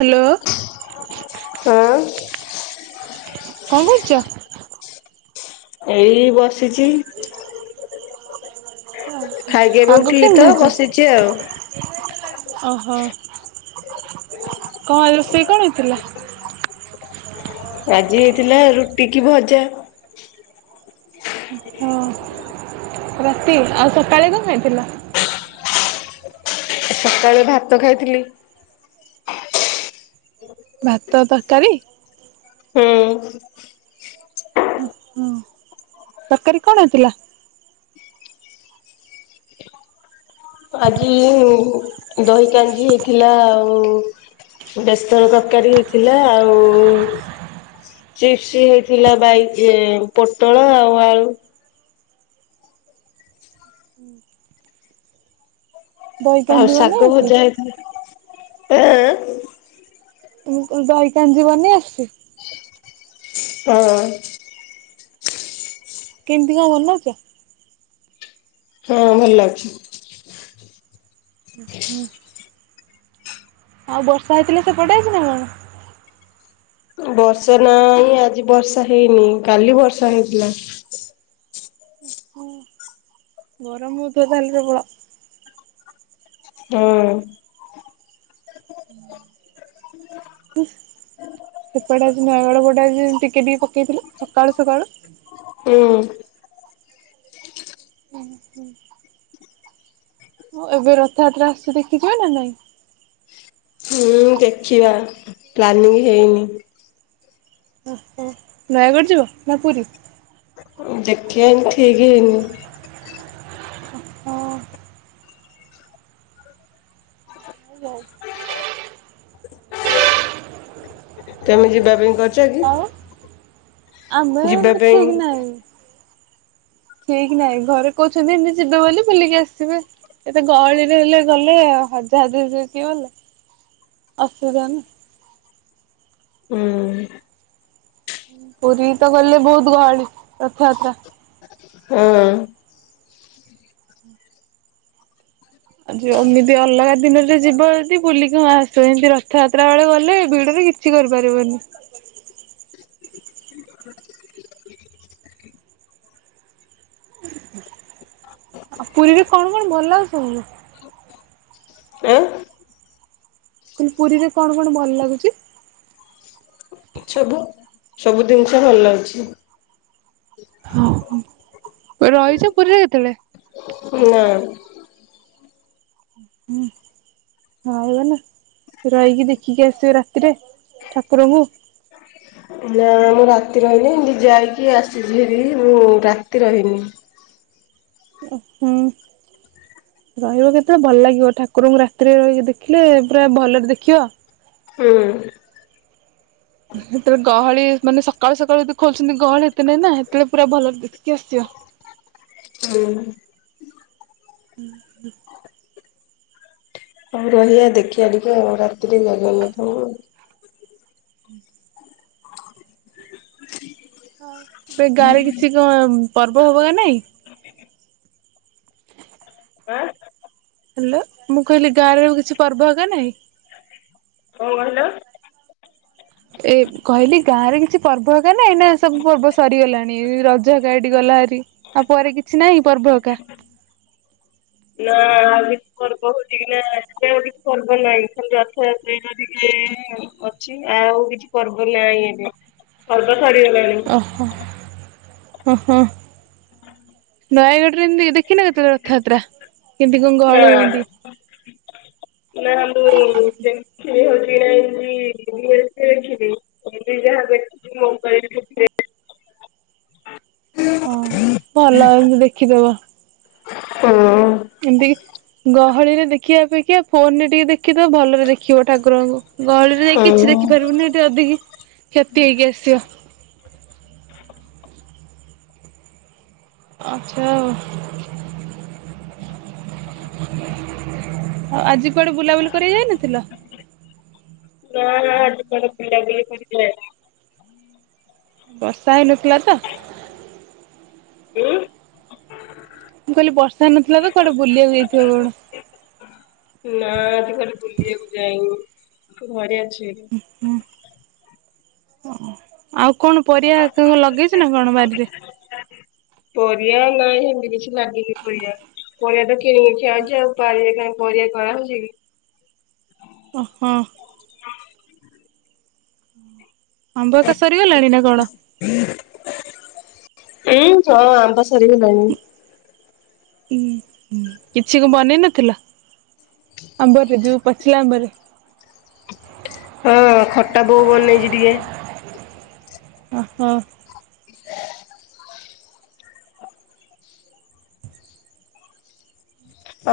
Hello ଆଁ। କଣ କରୁଛ? ଏଇ ବସିଛି। ଖାଇକି ଏବେ ପାଗ ଉଠିଲି କେମିତି ତ ହେଇଛି? ବସିଛି ଆଉ। ଓହୋ କଣ ରୋଷେଇ କଣ ହେଇଥିଲା? ଆଜି ହେଇଥିଲା ରୁଟି କି ଭଜା। ହଁ। ରାତି ଆଉ ସକାଳେ କଣ ଖାଇଥିଲ? ସକାଳେ ଭାତ ଖାଇଥିଲି। ଭାତ ତରକାରୀ। ହୁଁ। ଓ ହୋ। ତରକାରୀ କଣ ହେଇଥିଲା? ଆଜି ଦହି କାଞ୍ଜି ହେଇଥିଲା ଆଉ ବେସର ତରକାରୀ ହେଇଥିଲା, ଆଉ ଚିପ୍ସ ହେଇଥିଲା, ବାଇ ପୋଟଳ ଆଉ ଆଳୁ। ହୁଁ। ଆଉ କାଞ୍ଜି ବନେଇ ଶାଗ ଆସିଛି? ଭଜା ହେଇଥିଲା, ଆଁ ଆଁ। ତମକୁ ଦହି କାଞ୍ଜି ବନେଇ ଆସଚି? ହଁ। କେମିତି କଣ ବନୌଚ? ହଁ ଭଲ ଲାଗୁଛି। ହୁଁ। ଆଉ ବର୍ଷା ହେଇଥିଲା ସେ ପଟେ ଆଜି ନା କଣ? ବର୍ଷା ନଁ ଆଜି ବର୍ଷା ହେଇନି କାଲି ବର୍ଷା ହେଇଥିଲା। ଓ ହୋ। ଗରମ ହଉଥିବ ତାହେଲେ ପ୍ରବଳ? ହୁଁ। [unintelligible] ସେପଟେ ଆଜି ନୟାଗଳ ପୋଟେ ଆଜି ଟିକିେ ଟିକେ ପକାଇଥିଲେ। ସକାଳୁ ସକାଳୁ ହୁଁ। ହୁଁ ହୁଁ। ହଁ ଏବେ ରଥଯାତ୍ରା ଆସୁଛି ଦେଖିଯିବେ ନା ନାଇଁ? ହୁଁ ଦେଖିବା ପ୍ଲାନିଂ ହେଇନି। ଓ ହୋ ନୟାଗଡ଼ ଯିବ ନା ପୁରୀ? ଦେଖି ଠିକ୍ ହେଇନି। ହଁ। [unintelligible] ତମେ ଯିବା ପାଇଁ କରିଛ କି? ଆଉ ଆମେ ଯିବା ପାଇଁ ଠିକ ନାହିଁ। ଠିକ ନାଇଁ ଘରେ କହୁଛନ୍ତି ଏମିତି ଯିବେ ବୋଲି ବୁଲିକି ଆସିବେ। ଏତେ ଗହଳିରେ ହେଲେ ଗଲେ ହଜା ହଜି କିଏ ଗଲେ ଅସୁବିଧା ନା। ହୁଁ। ପୁରୀ ତ ଗଲେ ବହୁତ ଗହଳି ରଥଯାତ୍ରା। ହଁ। ଆଜି ଏମିତି ଅଲଗା ଦିନରେ ଯିବ ଯଦି ବୁଲିକି ହଁ ଆସୁ ଏମିତି ରଥଯାତ୍ରା ବେଳେ ଗଲେ ଭିଡରେ କିଛି କରିପାରିବନି। ଆଉ ପୁରୀରେ କଣ କଣ ଭଲ ଆଉ ସବୁ? ଆଁ [unintelligible] ପୁରୀରେ କଣ କଣ ଭଲ ଲାଗୁଛି? ସବୁ ସବୁ ଜିନିଷ ଭଲ ଲାଗୁଛି। ରହିଛ ପୁରୀରେ କେତେବେଳେ? ନା। ହୁଁ। ହଁ ହେଗ ନା ରହିକି ଦେଖିକି ଆସିବ ରାତିରେ ଠାକୁରଙ୍କୁ ନା ମୁଁ ରାତି ରହନି ଏତି ଯାଇକି ଆସିଛି ହେ ମୁଁ ରାତି ରହିନି। ହୁଁ। ରହିବ କେତେବେଳେ ଭଲ ଲାଗିବ ଠାକୁରଙ୍କୁ ରାତିରେ ରହିକି ଦେଖିଲେ ପୁରା ଭଲରେ ଦେଖିବ। ହୁଁ। ସେତେବେଳେ ଗହଳି ମାନେ ସକାଳୁ ସକାଳୁ ଯଦି ଖୋଲୁଛନ୍ତି ଗହଳି ଏତେ ନାଇଁ ନା ସେତେବେଳେ ପୁରା ଭଲରେ ଦେଖିକି ଆସଯିବ। ହୁଁ। ହୁଁ। ଆଉ ରହିବା ଦେଖିବା ଟିକେ ଆଉ ରାତିରେ ଜଗନ୍ନାଥଙ୍କୁ। ହୁଁ। ଏବେ ଗାଁରେ କିଛି କ ପର୍ବ ହବ ନା ନାଇଁ? ଆଁ ହ୍ୟାଲୋ ମୁଁ କହିଲି ଗାଁରେଆଉ କିଛି ପର୍ବ ହେଗ ନାଇଁ? କଣ କହିଲ? ଏ କହିଲି ଗାଁ ରେ କିଛି ପର୍ବ ହେ ଏକା ଏଇ ନା ସବୁ ପର୍ବ ସରିଗଲାଣି ରଜ ଏକା ଏଠି ଗଲାହେରି। ଆଉ ପରେ କିଛି ନାହିଁ ପର୍ବହକା? [unintelligible] ପର୍ବ ହଉଛି କି ନା ଏବେ ଆଉ କିଛି ପର୍ବ ନାହିଁ ଖ ରଥଯାତ୍ରୀ ଯଦ କି ଅଛି ଆଉ କିଛି ପର୍ବ ନାଇ ଏବେ ପର୍ବ ସାରଗଲାଣି। ଓ ହୋ ନୟାଗଡ଼ରେ [unintelligible] ଦେ କିନା କେତେବେଳେ ରଥଯାତ୍ରା କେମିତି କଣ ଗହଳି ହୁଅନ୍ତି? [unintelligible] ଯିଏ ଯାହା ଦେଖୁଚି ମୋବାଇଲ୍ [unintelligible] ହଁ, ଭଲ ଏମତି ଦେଖିଦବ। ଉଁ ଏମତିକି ଗହଳିରେ ଦେଖିବା ଅପେକ୍ଷା, ଫୋନରେ ଟିକେ ଦେଖିଦବ ଭଲରେ ଦେଖିବ ଠାକୁରଙ୍କୁ। ଗହଳିରେ ଯାଇକି କିଛି ଦେଖିପାରିବୁନି, ଏଠି ଅଧିକି କ୍ଷତି ହେଇକି ଆସିବ। ଆଚ୍ଛା, ଆଉ ଆଉ ଆଜି କୁଆଡେ ବୁଲାବୁଲି କରିବାକୁ ଯାଇନଥିଲ? ନାଁ ନାଁ, ଆଜି କୁଆଡ଼େ ବୁଲା ବୁଲି କରିବାକୁ ଯାଇନି। ବର୍ଷା ହେଇନଥିଲା ତ? ଉଁ? ମୁଁ କହିଲି ବର୍ଷା ନଥିଲା ତ, କୁଆଡେ ବୁଲିବାକୁ ଯାଇଥିବ କଣ? ନାଁ, ଆଜି କୁଆଡ଼େ ବୁଲିବାକୁ ଯାଇନି, ଘରେ ଅଛି। ହୁଁ, ଓ। ଆଉ କଣ ପରିଆ, କଣ କଣ ଲଗେଇଛ ନା କଣ ବାରିରେ? ପରିବା ନାଇଁ ହେମତି କିଛି ଲାଗିନି ପରିବା। ପରିବା ତ କିଣିକି ଖିଆ ହଉଛି ଆଉ ବାରିରେ କାଇଁ ପରିବା କିଣା ହଉଛି କି? ଅ ହଁ। ଆମ୍ୱ ହେକା ସରିଗଲାଣି ନା କଣ? ଉମ୍ ହଁ, ଆମ୍ବ ସରିଗଲାଣି। ହଁ, କିଛି କ ବନେଇ ନଥିଲ, ଆମ୍ବରେ ଯୋଉ ପାଚିଲା ଆମ୍ବରେ? ହଁ, ଖଟା ବୋଉ ବନେଇଚି ଟିକେ। ଅହୋ।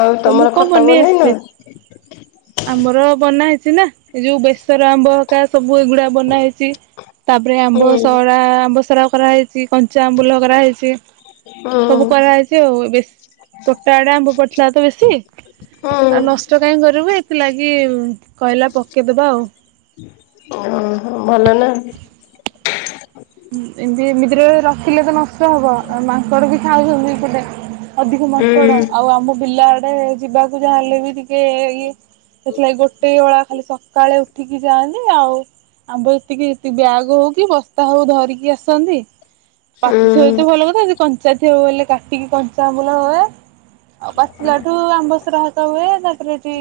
ଆଉ ତମକୁ ତମର କଣ ଖଟା ବନେଇ ବନେଇନ? ଆସିଛି? ଆମର ବନା ହେଇଛି ନା, ଏ ଯୋଉ ବେସର ଆମ୍ବ ହେକା ସବୁ ଏଗୁଡା ବନା ହେଇଛି। ତାପରେ ଆମ୍ବ ହୁଁ ସଡା, ଆମ୍ବସରା କରାହେଇଛି, କଞ୍ଚା ଆମ୍ବୁଲ କରାହେଇଛି ହୁଁ ସବୁ କରାହେଇଛି ଆଉ। ଏ ବେଶ ତୋଟା ଆଡେ ଆମ୍ବ ପଡିଥିଲା ଇ ହୁଁ ଆଉ ନଷ୍ଟ କାହିଁ କରିବୁ, ଏଥିଲାଗି କହିଲା ପକେଇଦବା ଆଉ। ଅଁ ହଁ, ଭଲ ନା। ଏମତି ଏମିତିରେ ରଖିଲେ ତ ନଷ୍ଟ ହବ ଆଉ ମାଙ୍କଡ ବି ଖାଇଦଉସନ୍ତି ଥିଲେ। ଅଧିକ ହୁଁ ମାଙ୍କଡ। ଆଉ ଆମ ବିଲ ଆଡେ ଯିବାକୁ ଯାହାହେଲେ ବି ଟିକେ ଇଏ। ସେଥିଲାଗି ଗୋଟେ ଓଳା ଖାଲି ସକ୍ ସକାଳେ ଉଠିକି ଯାଆନ୍ତି ଆଉ ଆମ୍ବ ଏତିକି ବ୍ୟାଗ ହଉ କି ବସ୍ତା ହଉ ଧରିକି ଆସନ୍ତି, ପାଚିଥିବ ହୁଁ ତ ଯଦି ଭଲ କଥା କଞ୍ଚା ଥିବ ବୋଲେ କାଟିକି କଞ୍ଚା ଆମ୍ବୁଲ ହୁଏ ଆଉ ପାଚିଲାଠୁ ଆମ୍ବସରା ସରା ହୁଏ, ତାପରେ ସେଠି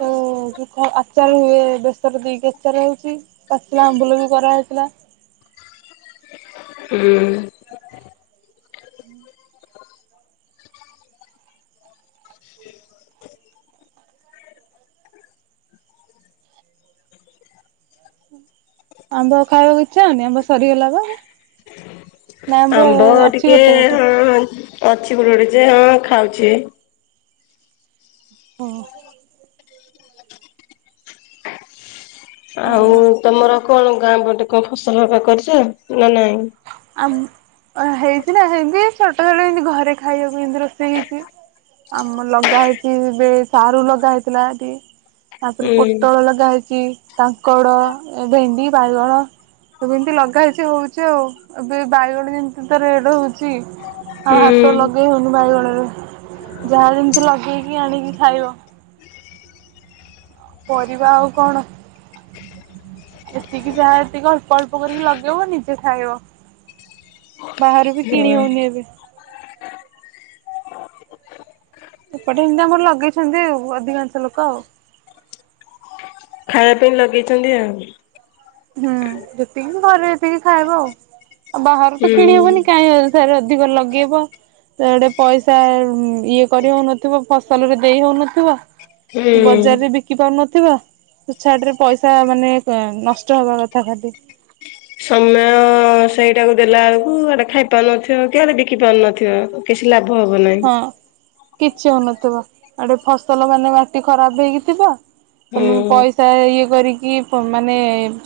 ଯୋଉ ଯୋଉ କହେ ଆଚାର ହୁଏ, ବେସର ଦେଇକି ଆଚାର ହଉଛି ପାଚିଲା ଆମ୍ବୁଲ ବି କରାହେଇଥିଲା। ହୁଁ। ଆମ୍ବ ଆଉ ଖାଇଆକୁ ଇଚ୍ଛା ହଉନି? ଆମ୍ବ ସରିଗଲା ବା। ନା ଆମ୍ବ ଅଛି ଟିକେ ଗୋଟେ ଗୋଟେ ହଁ ଅଛି ଗୋଟେ ଗୋଟେ ଯେ ହଁ ଖାଉଛି। ହଁ। ଆଉ ଭଲ ତମର କଣ ଗାଁ ପଟେ କଣ ଫସଲ ହେକା କରିଛ ନା ନାଇଁ? ଆମ ହେଇଛି ନା ଏମତି ଛୋଟ ଛୋଟ ଏମତି ଘରେ ଖାଇଆକୁ ଏମତି ରୋଷେଇ ହେଇଛି। ଆମ ଲଗା ହେଇଛି, ଏବେ ସାରୁ ଲଗାହେଇଥିଲା ଇଠି। ତାପରେ ପୋଟଳ ହୁଁ ଲଗା ହେଇଛି ତାଙ୍କଡ, ଏ ଭେଣ୍ଡି, ବାଇଗଣ ସବୁ ଏମତି ଲଗା ହେଇଛି ହଉଛି ଆଉ। ଏବେ ବାଇଗଣ ଯେମତି ତ ରେଡ ହଉଛି, ଆଉ ହାତ ହୁଁ ଲଗେଇ ହଉନି ବାଇଗଣରେ। ଯାହା ଯେମତି ଲଗେଇକି ଆଣିକି ଖାଇବ। ପରିବା ଆଉ କଣ? ଏତିକି ଯାହା ଏତିକି ଅଳ୍ପ ଅଳ୍ପ କରିକି ଲଗେଇବ ନିଜେ ଖାଇବ। ବାହରୁ ବି କିଣି ହଁ। ହଉନି ଏବେ ଏପଟେ ଏମିତି ଆମର ଲଗେଇଛନ୍ତି ଆଉ ଅଧିକାଂଶ ଲୋକ ଆଉ ଖାଇବା ପାଇଁ ଲଗେଇଚନ୍ତି ଆଉ ହୁଁ ଯେତିକି ଘରେ ଯେତିକି ଖାଇବ ଆଉ ଆଉ ବାହାରୁ ତ କିଣି ହୁଁ। ହବନି କାହିଁ ଆ ଫେରେ ଅଧିକ ଲଗେଇବ ସେଆଡେ ପଇସା ଇଏ କରି ହଉନଥିବ ଫସଲରେ ଦେଇ ହଉନଥିବ ହୁଁ। ବଜାରରେ ବିକି ପାରୁନଥିବା ତୁଛତରେପଇସା ମାନେ ନଷ୍ଟ ଚହବା କଥା ଖାଲି। ସମୟ ସେଇଟାକୁ ଦେଲା ବେଳକୁ ଆଡେ ଖାଇ ପାରୁନଥିବ କି ଆଡେ ବିକି ପାରୁନଥିବ। କିଛି ଲାଭ ହବ ନାହିଁ। ହଁ। କିଛି ହଉନଥିବ ଆଡେ ଫସଲ ମାନେ ମାଟି ଖରାପ ହେଇକି ଥିବ। ତମେ ହୁଁ ପଇସା ଇଏ କରିକି ମାନେ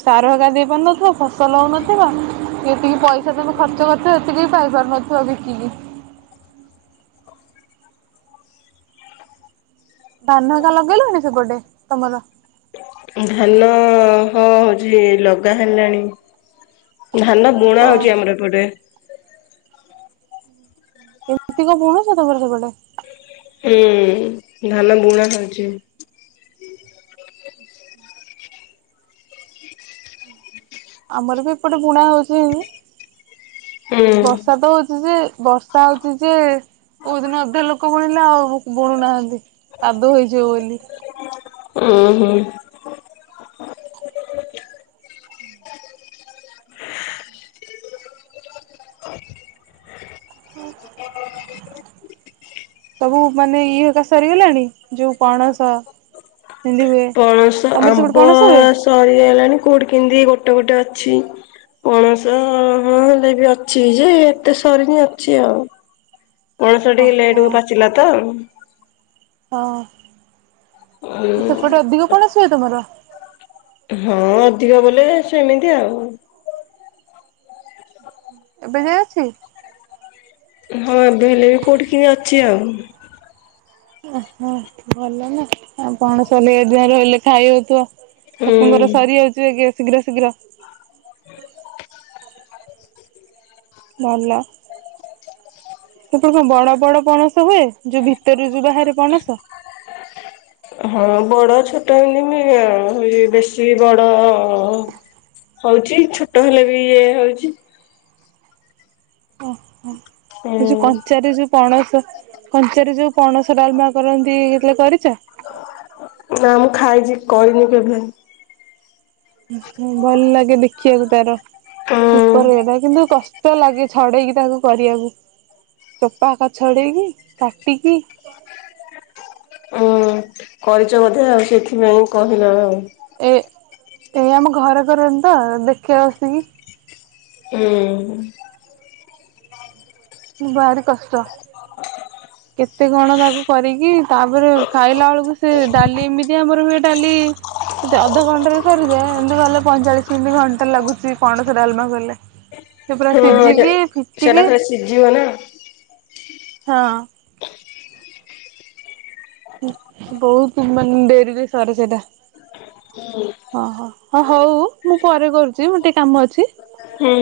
ସାର ହେକା ଦେଇ ପାରୁନଥିବା ଫସଲ ହଉନଥିବା ଯେତିକି ପଇସ ସେ ସବୁ ଖର୍ଚ୍ଚ କରିଥିବ ସେତିକି ବି ପାଇପାରୁନଥିବ ବିକିକି ଧାନ ହେକା ଲଗେଇଲଣି ସେପଟେ ତମର ଧାନ ହଁ ହଉଛି ଲଗା ହେଲାଣି। ଧାନ ବୁଣା ଓହୋ ହଉଚି ଆମର ଏପଟେ ଏମିତିକି ବୁଣୁଛ ତମର ସେପଟେ? ହୁଁ ଧାନ ବୁଣା ଚାଲିଚି। ଆମର ବି ଏପଟେ ବୁଣା ହୁଁ ହଉଚିବର୍ଷା ତ ହଉଚି ଯେ ବ ବର୍ଷା ହଉଚି ଯେ କୋଉ ଦିନ ଅଧା ଲୋକ ବୁଣିଲେ ଆଉ ବୁଣୁନାହାନ୍ତି କାଦୁଅ ହେଇଯିବ ବୋଲି। ହୁଁ ହୁଁ। ହୁଁ। ହ [unintelligible] ସବୁ ମାନେ ଇଏ ଏକା ସରିଗଲାଣି ଯୋଉ ପଣସ ସେମିତି ହୁଏ ପଣସ ତମର ସେପଟେ ଆମ୍ବ ପଣସ ହୁଏ ସରିଗଲାଣି କୋଉଠି କିମିତି ଗୋଟେ ଗୋଟେ ଅଛି। ପଣସ ହଁ ହେଲେ ବି ଅଛି ଯେ ଏତେ ସରିନି ଅଛି ଆଉ ପଣସ ଟିକେ ଲେଏଟ ଓହୋ କୁ ପାଚିଲା ତ ହଁ ସେପଟେ ଅଧିକ ପଣସ ହୁଅ ତମର ହଁ ଅଧିକ ବୋଲେ ସେମିତି ଆଉ ହଁ। ଏବେ ଯାଏଁ ଅଛି ହଁ ଏବେ ହେଲେ କୋଉଠି କେମିତି ଅଛି ଆଉ ଓହୋ ଭଲ ନା ଆଉ ପଣସ ହେଲେ ଏ ଯା ରହିଲେ ଖାଇ ହଉଥିବ। ହୁଁ। ଲୋକଙ୍କର ସରିଯାଉଚି ଏ ଶୀଘ୍ର ଶୀଘ୍ର। ଭଲ ସେପଟେ କଣ ବଡ ବଡ ପଣସ ହୁଏ ଯୋଭି ଭିତରୁ ବାହାରେ ପଣସ ହଁ ବଡ ଛୋଟ ହେନ ଆଉ ବେଶୀ ବଡ ହଉଛି ଛୋଟ ହେଲେ ବି ଇଏ ହଉଛି। ଓହୋ ଏ ଯୋଉ ହୁଁ କଞ୍ଚା ବି ଯୋଉ ପଣସ କଞ୍ଚା ଯୋଉ ପଣସ ଡାଲମା କରନ୍ତି ହେଲେ କରିଚ଼? ନା ମୁଁ ଖାଇଚି କରିନି କେବେ। ଭଲ ଲାଗେ ଦେଖିବାକୁ ତାର ହୁଁ ଉପର ହେବା କିନ୍ତୁ କଷ୍ଟ କଷ୍ଟ ଲାଗେ ଛଡେଇକି ତାକୁ କରିବାକୁ ଚୋପା ଆକା ଛଡେଇକି କାଟିକି ହୁଁ କରିଛ ବୋଧେ ଆଉ ସେଥିପାଇଁ କହିଲ ଆଉ ଏ ଏଇ ଆମ ଘର କରନ୍ତି ତ ଦେଖିବା ବସିକି ହୁଁ। ଭାରି କଷ୍ଟ। ଆଛା [inaudible] କେତେ କଣ ତାକୁ କରିକି ତାପରେ ଖାଇଲା ବେଳକୁ ସେ ଡାଲି ଏମିତି ଆମର ହୁଏ ଡାଲି ସେତେ ଅଧଘଣ୍ଟାରେ ସରିଯାଏ ଏମିତି ଗଲେ ପଇଁଚାଳିଶ ମିନିଟ ଘଣ୍ଟା ଲାଗୁଛି ପଣସ ଡାଲମା କଲେ। ସେ ପୁରା ସିଝିକି ଫିଟିକି ଯିବ ନା। ହଁ। ବହୁତ ମାନେ ଡେରିରେ ସରେ ସେଇଟା। ହଁ ହଁ ହଁ ହଉ ମୁଁ ପରେ କରୁଛି ମୋର ଟିକେ କାମ ଅଛି। ହୁଁ।